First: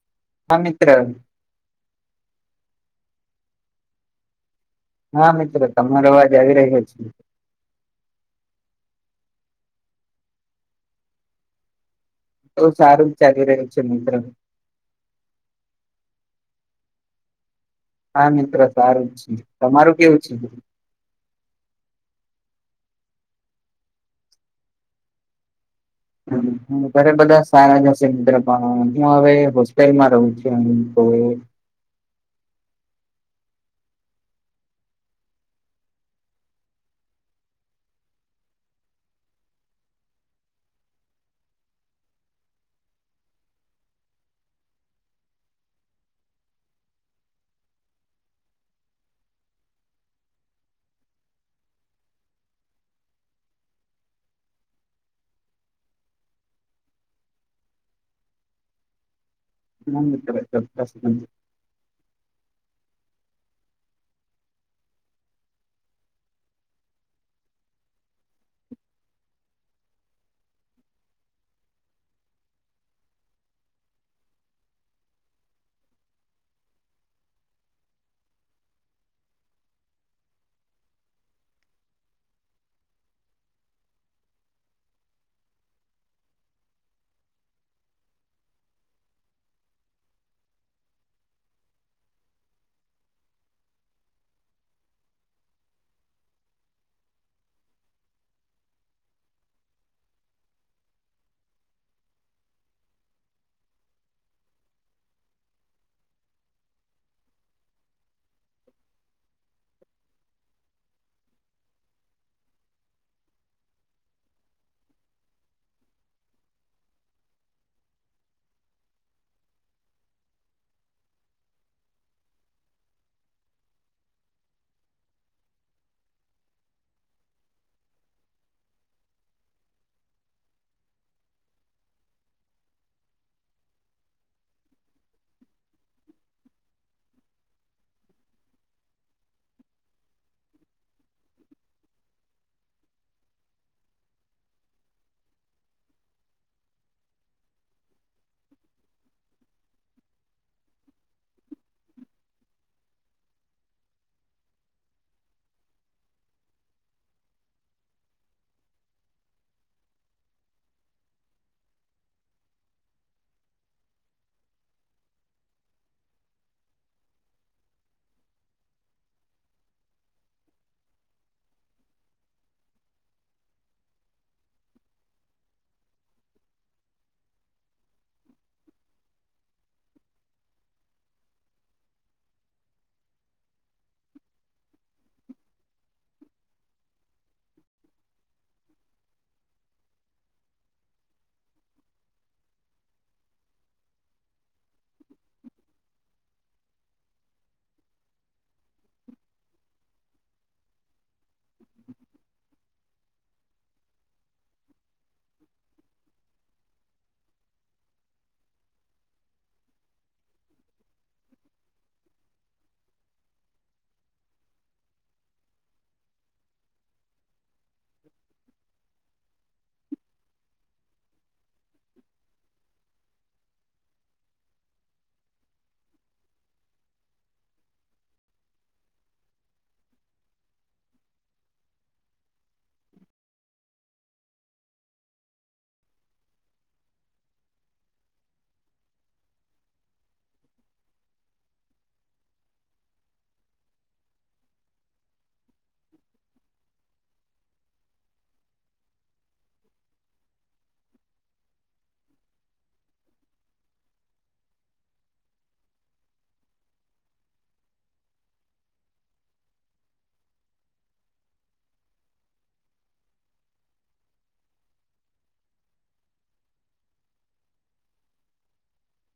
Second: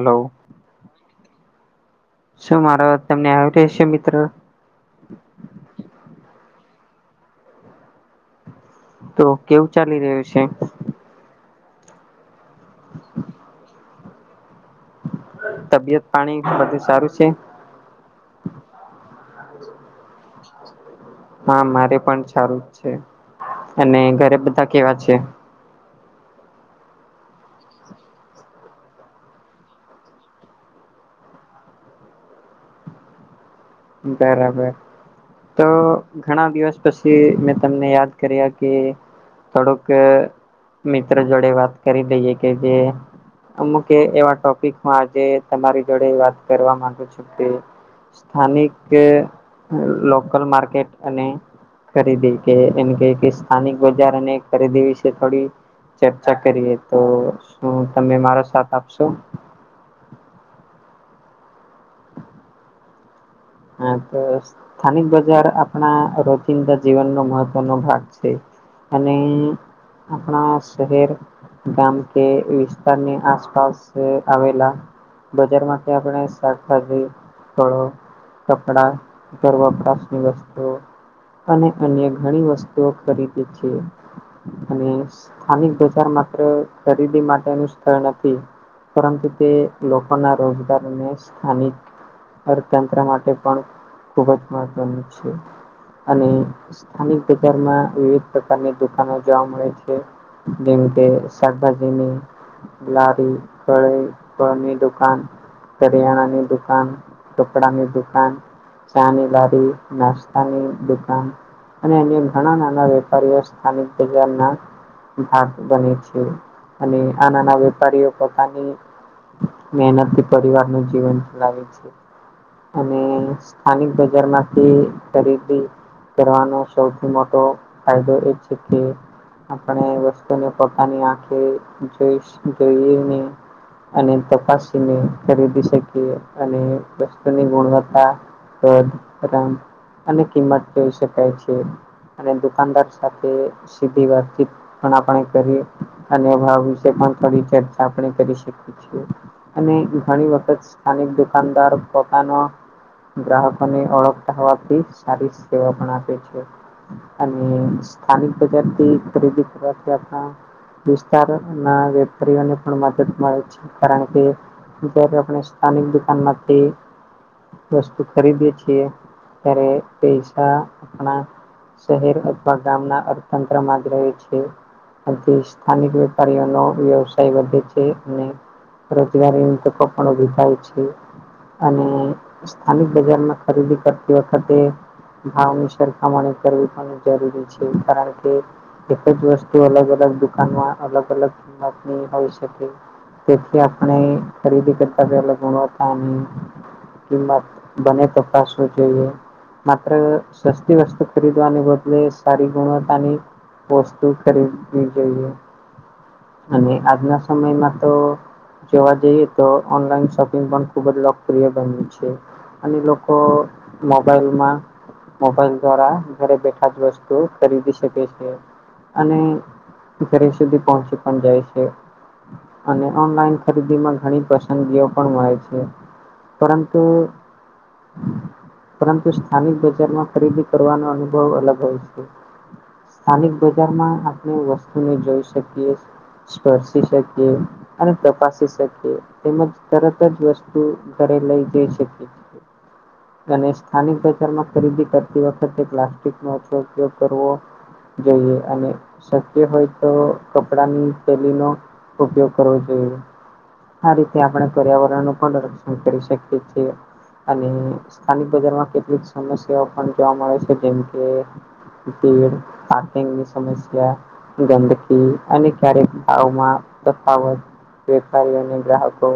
Hello હા મિત્ર શું મારો અવાજ તમને આવી રહશે મિત્રો હા મિત્રો તમારો અવાજ આવી રહ્યો છે. તો કેવુંક ચાલી રહ્યું છે. બહું સારું જ ચાલી રહ્યું છે. મિત્ર તબિયત પાણી બધું સારું છે. હા મિત્ર સારું છે. તમારું કેવું છે? હા મારે પણ સારું જ છે. અને ઘરે બધા કેવા છે? ઘરે બધા સારા જ હશે મિત્ર પણ હું હવે હોસ્ટેલમાં રહું છું. તો બરાબર. તો ઘણા દિવસ પછી મેં તમને યાદ કર્યા કે થોડુંક મિત્ર જોડે વાત કરી દઈએ, કે જે અમુકે એવા ટોપિકમાં આજે તમારી જોડે વાત કરવા માંગુ છું કે સ્થાનિક લોકલ માર્કેટ અને ખરીદી કે એમ કેય કે સ્થાનિક બજાર અને ખરીદી વિશે થોડી ચર્ચા કરીએ તો શું તમે મારો સાથ આપશો. હાં મિત્ર ચોક્કસ હા તો સ્થાનિક બજાર આપણા રોચિંદા જીવનનો મહત્વનો ભાગ છે. અને આપણા શહેર ગામ કે વિસ્તારની આસપાસ આવેલા બજારમાંથી આપણે શાકભાજી, ફળો કપડા, ઘર વપરાશની વસ્તુઓ અને અન્ય ઘણી વસ્તુઓ ખરીદીએ છીએ. અને સ્થાનિક બજાર માત્ર ખરીદી માટેનું સ્થળ નથી. પરંતુ તે લોકોના રોજગારને સ્થાનિક અર્થતંત્ર માટે પણ ખુબ જ મહત્વનું છે. અને સ્થાનિક બજારમાં વિવિધ પ્રકારની દુકાનો જોવા મળે છે. જેવી કે શાકભાજીની લારી, કળી, ફળની દુકાન કરિયાણાની દુકાન, કપડાની દુકાન ચાની લારી, નાસ્તાની દુકાન અને અ ઘણા નાના વેપારીઓ સ્થાનિક બજારના ભાગ બને છે. અને આ નાના વેપારીઓ પોતાની મહેનતથી પરિવાર નું જીવન ચલાવે છે. અને સ્થાનિક બજાર માંથી ખરીદી કરવાનો સૌથી મોટો ફાયદો એ છે કે, આપણે વસ્તુને પોતાની આંખે જોઈ જોઈએ ને. અને તપાસીને ખરીદી શકીએ અને વસ્તુની ગુણવત્તા. અને કિંમત જોઈ શકાય છે. અને દુકાનદાર સાથે સીધી વાતચીત. પણ આપણે કરી અને એમના વિશે પણ થોડી ચર્ચા આપણે કરી શકી અને ઘણી વખત સ્થાનિક દુકાનદાર પોતાનો ગ્રાહકો ને ઓળખતો હોવાથી સારી સેવા પણ આપે છે. અને સ્થાનિક બજારથી ખરીદી કરવાથી આપણા વિસ્તાર ના વેપારીઓને પણ મદદ મળે છે. કારણ કે, જ્યારે આપણે સ્થાનિક દુકાનમાંથી વસ્તુ ખરીદીએ છીએ ત્યારે પૈસા આપણા શહેર અથવા ગામના અર્થતંત્ર માં જ રહે છે. આથી સ્થાનિક વેપારીઓનો વ્યવસાય વધે છે. રોજગારીની તકો પણ ઉભી થાય છે. અને સ્થાનિક બજારમાં ખરીદી કરતી વખતે ભાવની સરખામણી કરવી પણ જરૂરી છે કારણ કે, એક જ વસ્તુ અલગ અલગ દુકાનમાં અલગ અલગ કિંમતની હોય શકે. તેથી આપણે ખરીદી કરતા પેલા ગુણવતા અને કિંમત. બને તપાસવું જોઈએ માત્ર સસ્તી વસ્તુ ખરીદવાને બદલે સારી ગુણવત્તાની વસ્તુ ખરીદવી જોઈએ. અને આજના સમયમાં તો, જોવા જઈએ તો ઓનલાઈન શોપિંગ પણ ખુબ જ લોકપ્રિય બન્યું છે. અને લોકો મોબાઈલમાં મોબાઈલ દ્વારા ઘરે બેઠા જ તો ખરીદી શકે છે અને ઘરે સુધી પહોંચી પણ જાય છે. ઑનલાઇન ખરીદીમાં ઘણી પસંદગીઓ પણ મળે છે પરંતુ પરંતુ સ્થાનિક બજારમાં ખરીદી કરવાનો અનુભવ અલગ હોય છે. સ્થાનિક બજારમાં આપણે વસ્તુને જોઈ શકીએ. સ્પર્શી શકીએ. અને તપાસી શકીએ તેમજ તરત જ વસ્તુ ઘરે લઈ જઈ શકીએ. છીએ. અને સ્થાનિક બજારમાં ખરીદી કરતી વખતે પ્લાસ્ટિક નો ઓછો ઉપયોગ કરવો. જોઈએ અને શક્ય હોય તો કપડાની થેલી નો ઉપયોગ કરવો જોઈએ. આ રીતે આપણે પર્યાવરણ નું પણ રક્ષણ કરી શકીએ છીએ. અને સ્થાનિક બજારમાં કેટલીક સમસ્યાઓ પણ જોવા મળે છે જેમ કે ભીડ પાર્કિંગની સમસ્યા ગંદકી અને ક્યારેક ભાવમાં તફાવત. વેપારી અને ગ્રાહકો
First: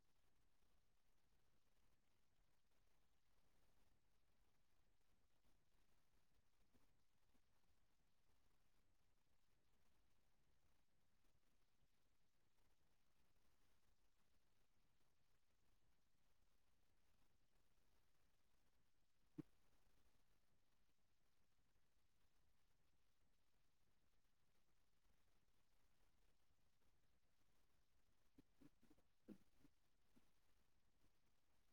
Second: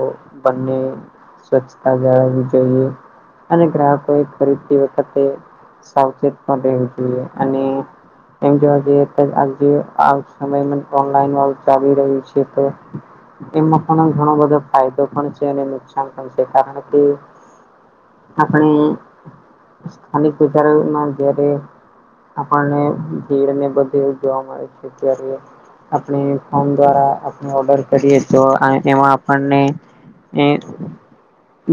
બંને સ્વચ્છતા જાળવી જોઈએ. અને ગ્રાહકોએ ખરીદતી વખતે સાવચેત પણ રહેવું જોઈએ અને એમ જોવા જઈએ તો આજે આ સમયે ઓનલાઈન વાળુ ચાલી રહ્યું છે તો એમાં પણ ઘણો બધો ફાયદો પણ છે અને નુકસાન પણ છે કારણ કે આપણે સ્થાનિક બજારોમાં જયારે આપણને ભીડ ને બધે જોવા મળે છે અત્યારે આપણે ફોન દ્વારા આપણે ઓર્ડર કરીએ તો એમાં આપણને એ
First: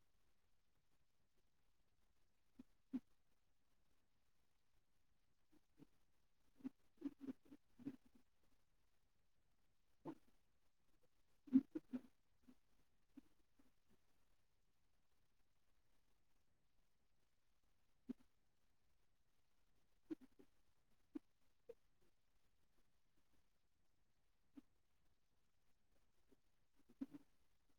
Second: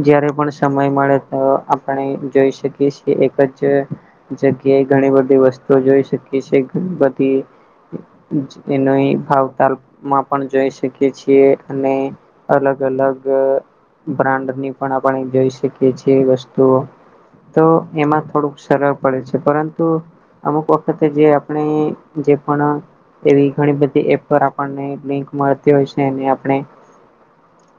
જયારે પણ સમય મળે તો આપણે જઈ શકીએ છીએ એક જ જગ્યે ઘણી બધી વસ્તુઓ જોઈ શકીએ છીએ. ઘણી બધી ઈ જ કે નય ભાવ તાલ માં પણ જઈ શ કે છીએ અને અલગ અલગ બ્રાન્ડ ની પણ આપણે જોઈ શક જે છે વસ્તુઓ તો એમાં થોડુંક સરળ પડે છે પરંતુ અમુક વખતે જે આપણે જે પણ એવી ઘણી બધી એપ પર આપણને લિંક મળતી હોય છે ને આપણે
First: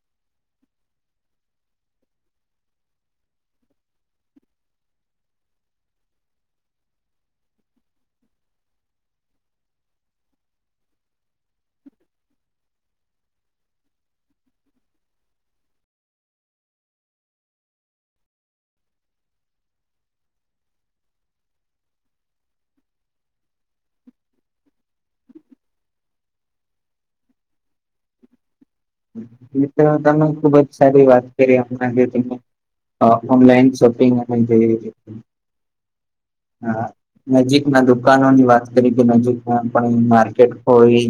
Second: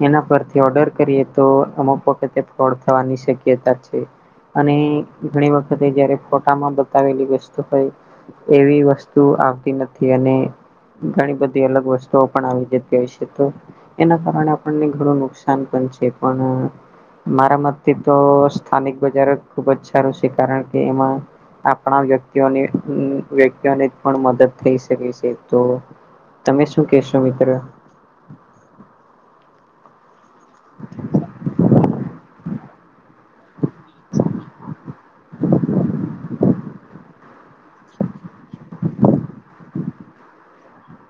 એના પરથી ઓર્ડર કરીએ તો અમુક વખતે ફ્રોડ થવાની શક્યતા છે. અને ઘણી વખતે જયારે ફોટામાં બતાવેલી વસ્તુ હોય એવી વસ્તુ આવતી નથી અને ઘણી બધી અલગ વસ્તુઓ પણ આવી જતી હોય છે તો એના કારણે આપણને ઘણું નુકસાન પણ છે જે પણ અ મારા મતથી તો સ્થાનિક બજાર જ ખુબ જ સારું છે કારણ કે એમાં આપણા વ્યક્તિઓની અ વ્યક્તિઓની પણ મદદ થઈ શકે છે તો તમે શું કેશો મિત્ર? ઇ તો તમે ખુબ જ સારી વાત કરી હમણાં જે તમે અ ઓનલાઈન શોપિંગ અને જે [inaudible] હા નજીક ના દુકાનોની વાત કરી કે નજીક ના પણ માર્કેટ હોય.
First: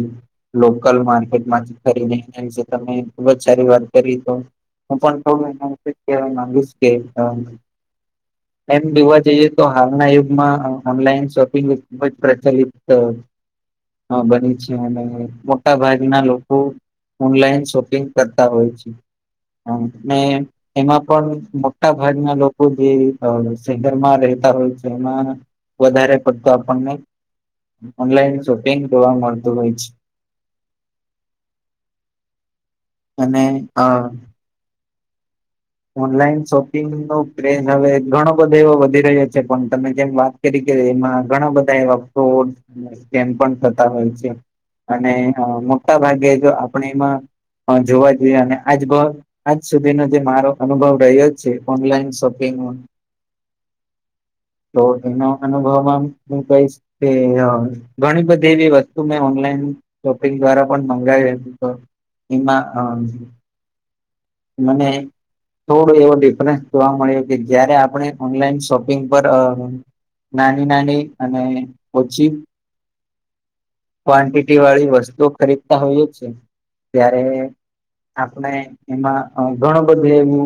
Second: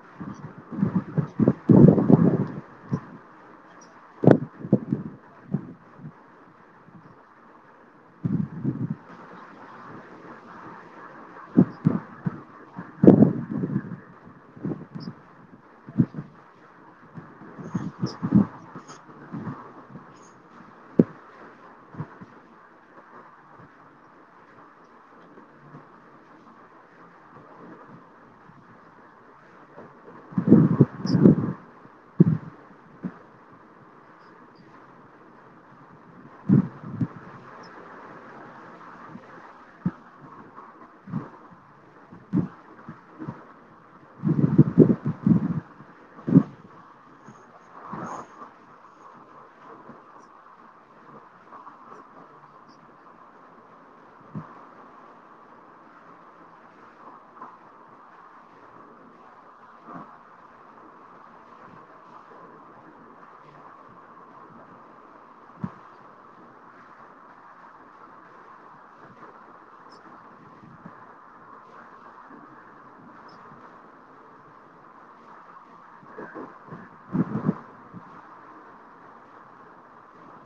લોકલ માર્કેટમાંથી ખરીદી ને વિશે તમે ખુબ જ સારી વાત કરી તો હું પણ સ્વ ને હું એટલૂ જ કેહવા માગીશ કે અ [unintelligible] એમ જોવા જઈએ તો હાલના યુગમાં ઓનલાઈન શોપિંગ ખુબ જ પ્રચલિત ત અ બની છે અને મોટા ભાગના લોકો ઓનલાઈન શોપિંગ કરતા હોય છે ને એમાં પણ મોટા ભાગના લોકો જે અ શહેરમાં રહેતા હોય છે. એમાં વધારે પડતો આપણને ઓનલાઈન શોપિંગ જોવા મળતું હોય છે. અને હા ઓનલાઈન શોપિંગ નો ક્રેઝ હવે ઘણો બધો એવો વધી રહ્યો છે પણ તમે જેમ વાત જે રીતે એમાં ઘણા બધા એવા ફ્રોડ સ્કેમ પણ થતા હોય છે. અને એનો મોટા ભાગે જો આપણે એમાં અ જોવા જઈએ અને આજ બ આજ સુધીનો જે મારો અનુભવ રહ્યો જ છે ઓનલાઈન શોપિંગ [unintelligible] તો એનો અનુભવ આમ હું કહીશ. કે અ ઘણી બધી એવી વસ્તુ મે ઓનલાઈન શોપિંગ દ્વારા પણ મંગાવી તો એમાં અ મને થોડો એવો ડિફરન્સ જોવા મળ્યો કે જયારે આપણે ઓનલાઈન શોપિંગ પર અ નાની-નાની અને ઓછી ક્વન્ટિટી વાળી વસ્તુઓ ખરીદતા હોઈએ છે ત્યારે આપણે એમાં અ ઘણુ બધું એવુ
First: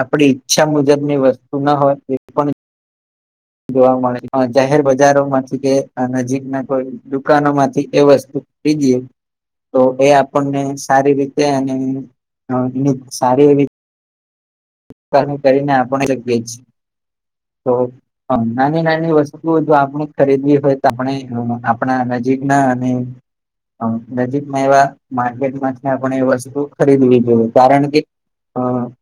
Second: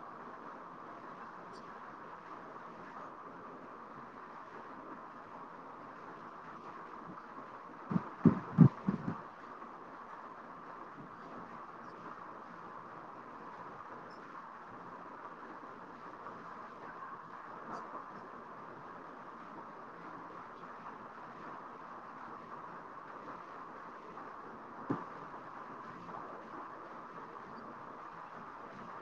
આપણી ઈચ્છા મુજબની વસ્તુ ના હોય એ પણ જોવા મળે અ જાહેર બજારોમાંથી કે અ નજીક ના કોઈ દુકાનોમાંથી એ વસ્તુ ખરીદીએ તો એ આપણને સારી રીતે અને એ સારી કરીને આપણે કે બેચ થોડુંક હ નાની-નાની વસ્તુઓ જો આપણે જ ખરીદવી હોય તો આપણે આપણા નજીકના અને અ નજીકમાં એવા માર્કેટમાંથી આપણે એ વસ્તુ ખરીદવી જોઈએ કારણ કે અ [inaudible]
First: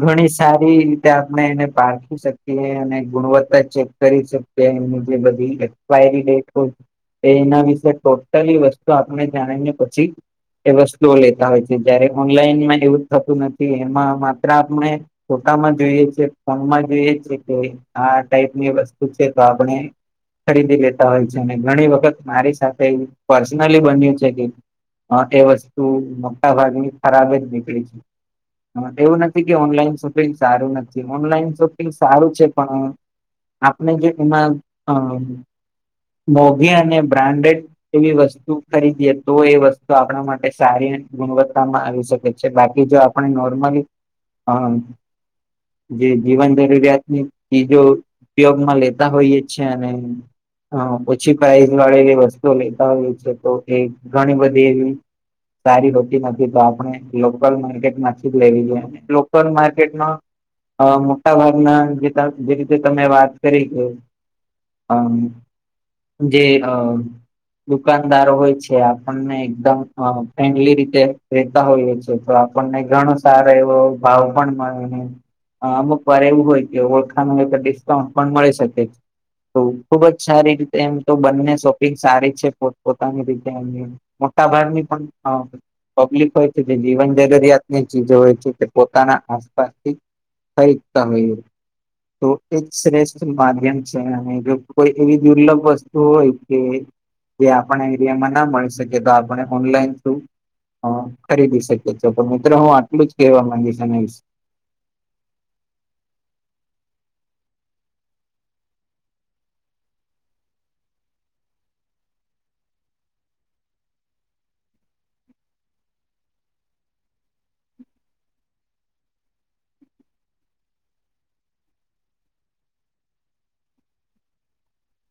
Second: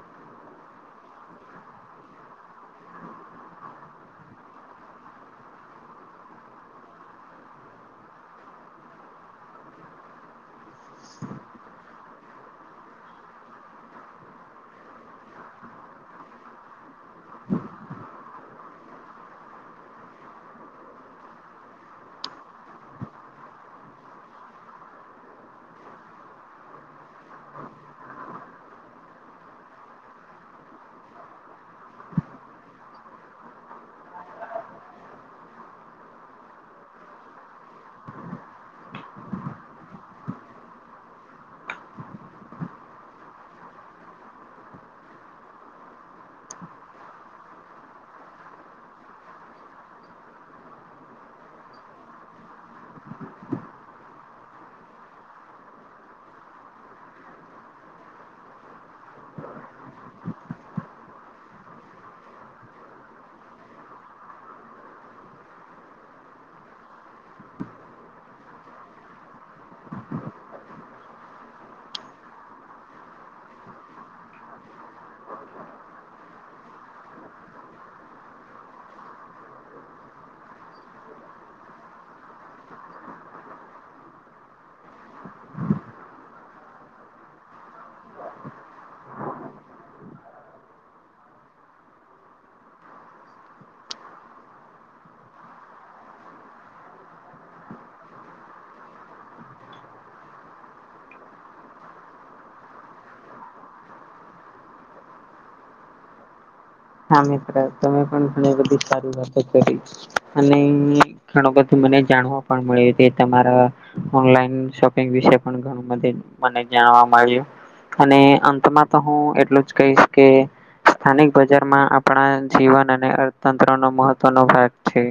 ઘણી સારી રીતે આપણે એને પારખી શકીએ અને ગુણવત્તા ચેક કરી શકીએ. બે ને જે બધી એક્સપાયરી ડેટ હોય એ એના વિશે ટોટલી વસ્તુ આપણે જાણીને પછી એ વસ્તુઓ લેતા હોય છે જયારે ઓનલાઈનમાં એવું થતું એમાં માત્ર આપણે ફોટામાં જોઈએ છે ફોનમા જોઈએ છે કે આ ટાઈપની વસ્તુ છે તો આપણે ખરીદી લેતા હોય છે. અને ઘણી વખત મારી સાથે પર્સનલી બન્યું છે કે હ એ વસ્તુ મોટા ભાગની ખરાબ જ નીકળી છે. એવું નથી એવુ નથી કે ઓનલાઈન શોપિંગ સારું નથી ઓનલાઈન શોપિંગ સારું છે પણ આપણે જે એમાં અ મોગી અને બ્રાન્ડેડ એવી વસ્તુ ખરીદીએ તો એ વસ્તુ આપણા માટે સારી ગુણવત્તામાં આવી શકે છે. બાકી જો પણ નોર્મલી હા જે જીવન જરૂરિયાતની ચીજો ઉપયોગમાં લેતા હોઈએ છે અને હ ઓછી પ્રાઇઝ વાળી એવી વસ્તુ લેતા હોય છે. તો એ ઘણી બધી એવી સારી હોતી નથી તો આપણે લોકલ માર્કેટ માંથી જ લેવી જોઈએ. લોકલ માર્કેટમાં અ મોટા ભાગના જે જે રીતે તમે વાત કરી કે અમ જે અ દુકાનદારો હોય છે આપણને એકદમ અ ફ્રેન્ડલી રીતે રેતા હોઈએ છે તો આપણને ઘણો સારો એવો ભાવ પણ મળે ને હ અમુક વાર એવું હોય કે ઓળખાન હોય તો ડિસ્કાઉન્ટ પણ શકે. તો ખુબ જ સારી રીતે એમ તો બંને શોપિંગ સારી છે પોત પોતાની રીતે એમની. મોટા ભાગની પણ અ પબ્લિક હોય છે જે જીવન જરૂરિયાત ની ચીજો હોય છે કે પોતાના આસપાસથી ખરીદતા હોઈએ. તો એ શ્રેષ્ઠ માધ્યમ છે અને જો કોઈ એવી દુર્લભ વસ્તુ હોય કે જે આપણા એરિયામાં ના મળી શકે તો આપને ઓનલાઈન થ્રુ હ ખરીદી શકી છે પણ મિત્રો હું આટલું જ કેવા માંગીશ આના વિશે. હા મિત્ર તમે પણ ઘણી બધી સારી વાતો કરી અને ઘણું બધું મને જાણવા પણ મળ્યું છે તે તમાર ઓનલાઈન શોપિંગ વિશે પણ ઘણું બધું મને જાણવા મળ્યું. અને અંતમાં તો હું એટલું જ કહીશ કે સ્થાનિક બજ નઝરમાં આપણા જીવન અને અર્થતંત્ર નો મહત્વનો ભાગ છે.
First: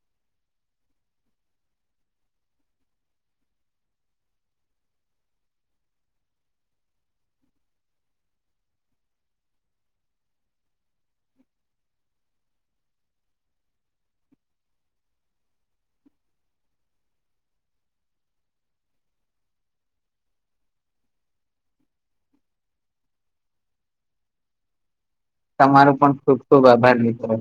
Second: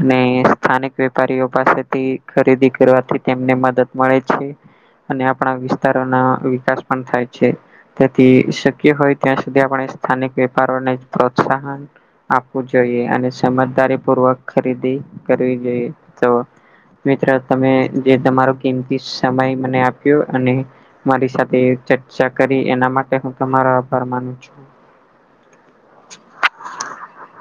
અને સ્થાનિક વેપારીઓ પાસેથી ખરીદી કરવાથી તેમને મદદ મળે છે. આપણા વિસ્તારોના વિકાસ પણ થાય છે. તેથી શક્ય હોય, ત્યાં સુધી આપ સ્થાનિક વેપારને પ્રોત્સાહન આપવું જોઈએ, અને સમજદારી પૂર્વક ખરીદી કરવી જોઈએ તો. મિત્ર તમે જે તમારો કિંમતી સમય મને આપ્યો, અને મારી સાથે ચર્ચા કરી, એના માટે હું તમારો આભાર માનું છું. તમારૂ પણ ખુબ ખુબ આભાર મિત્રો.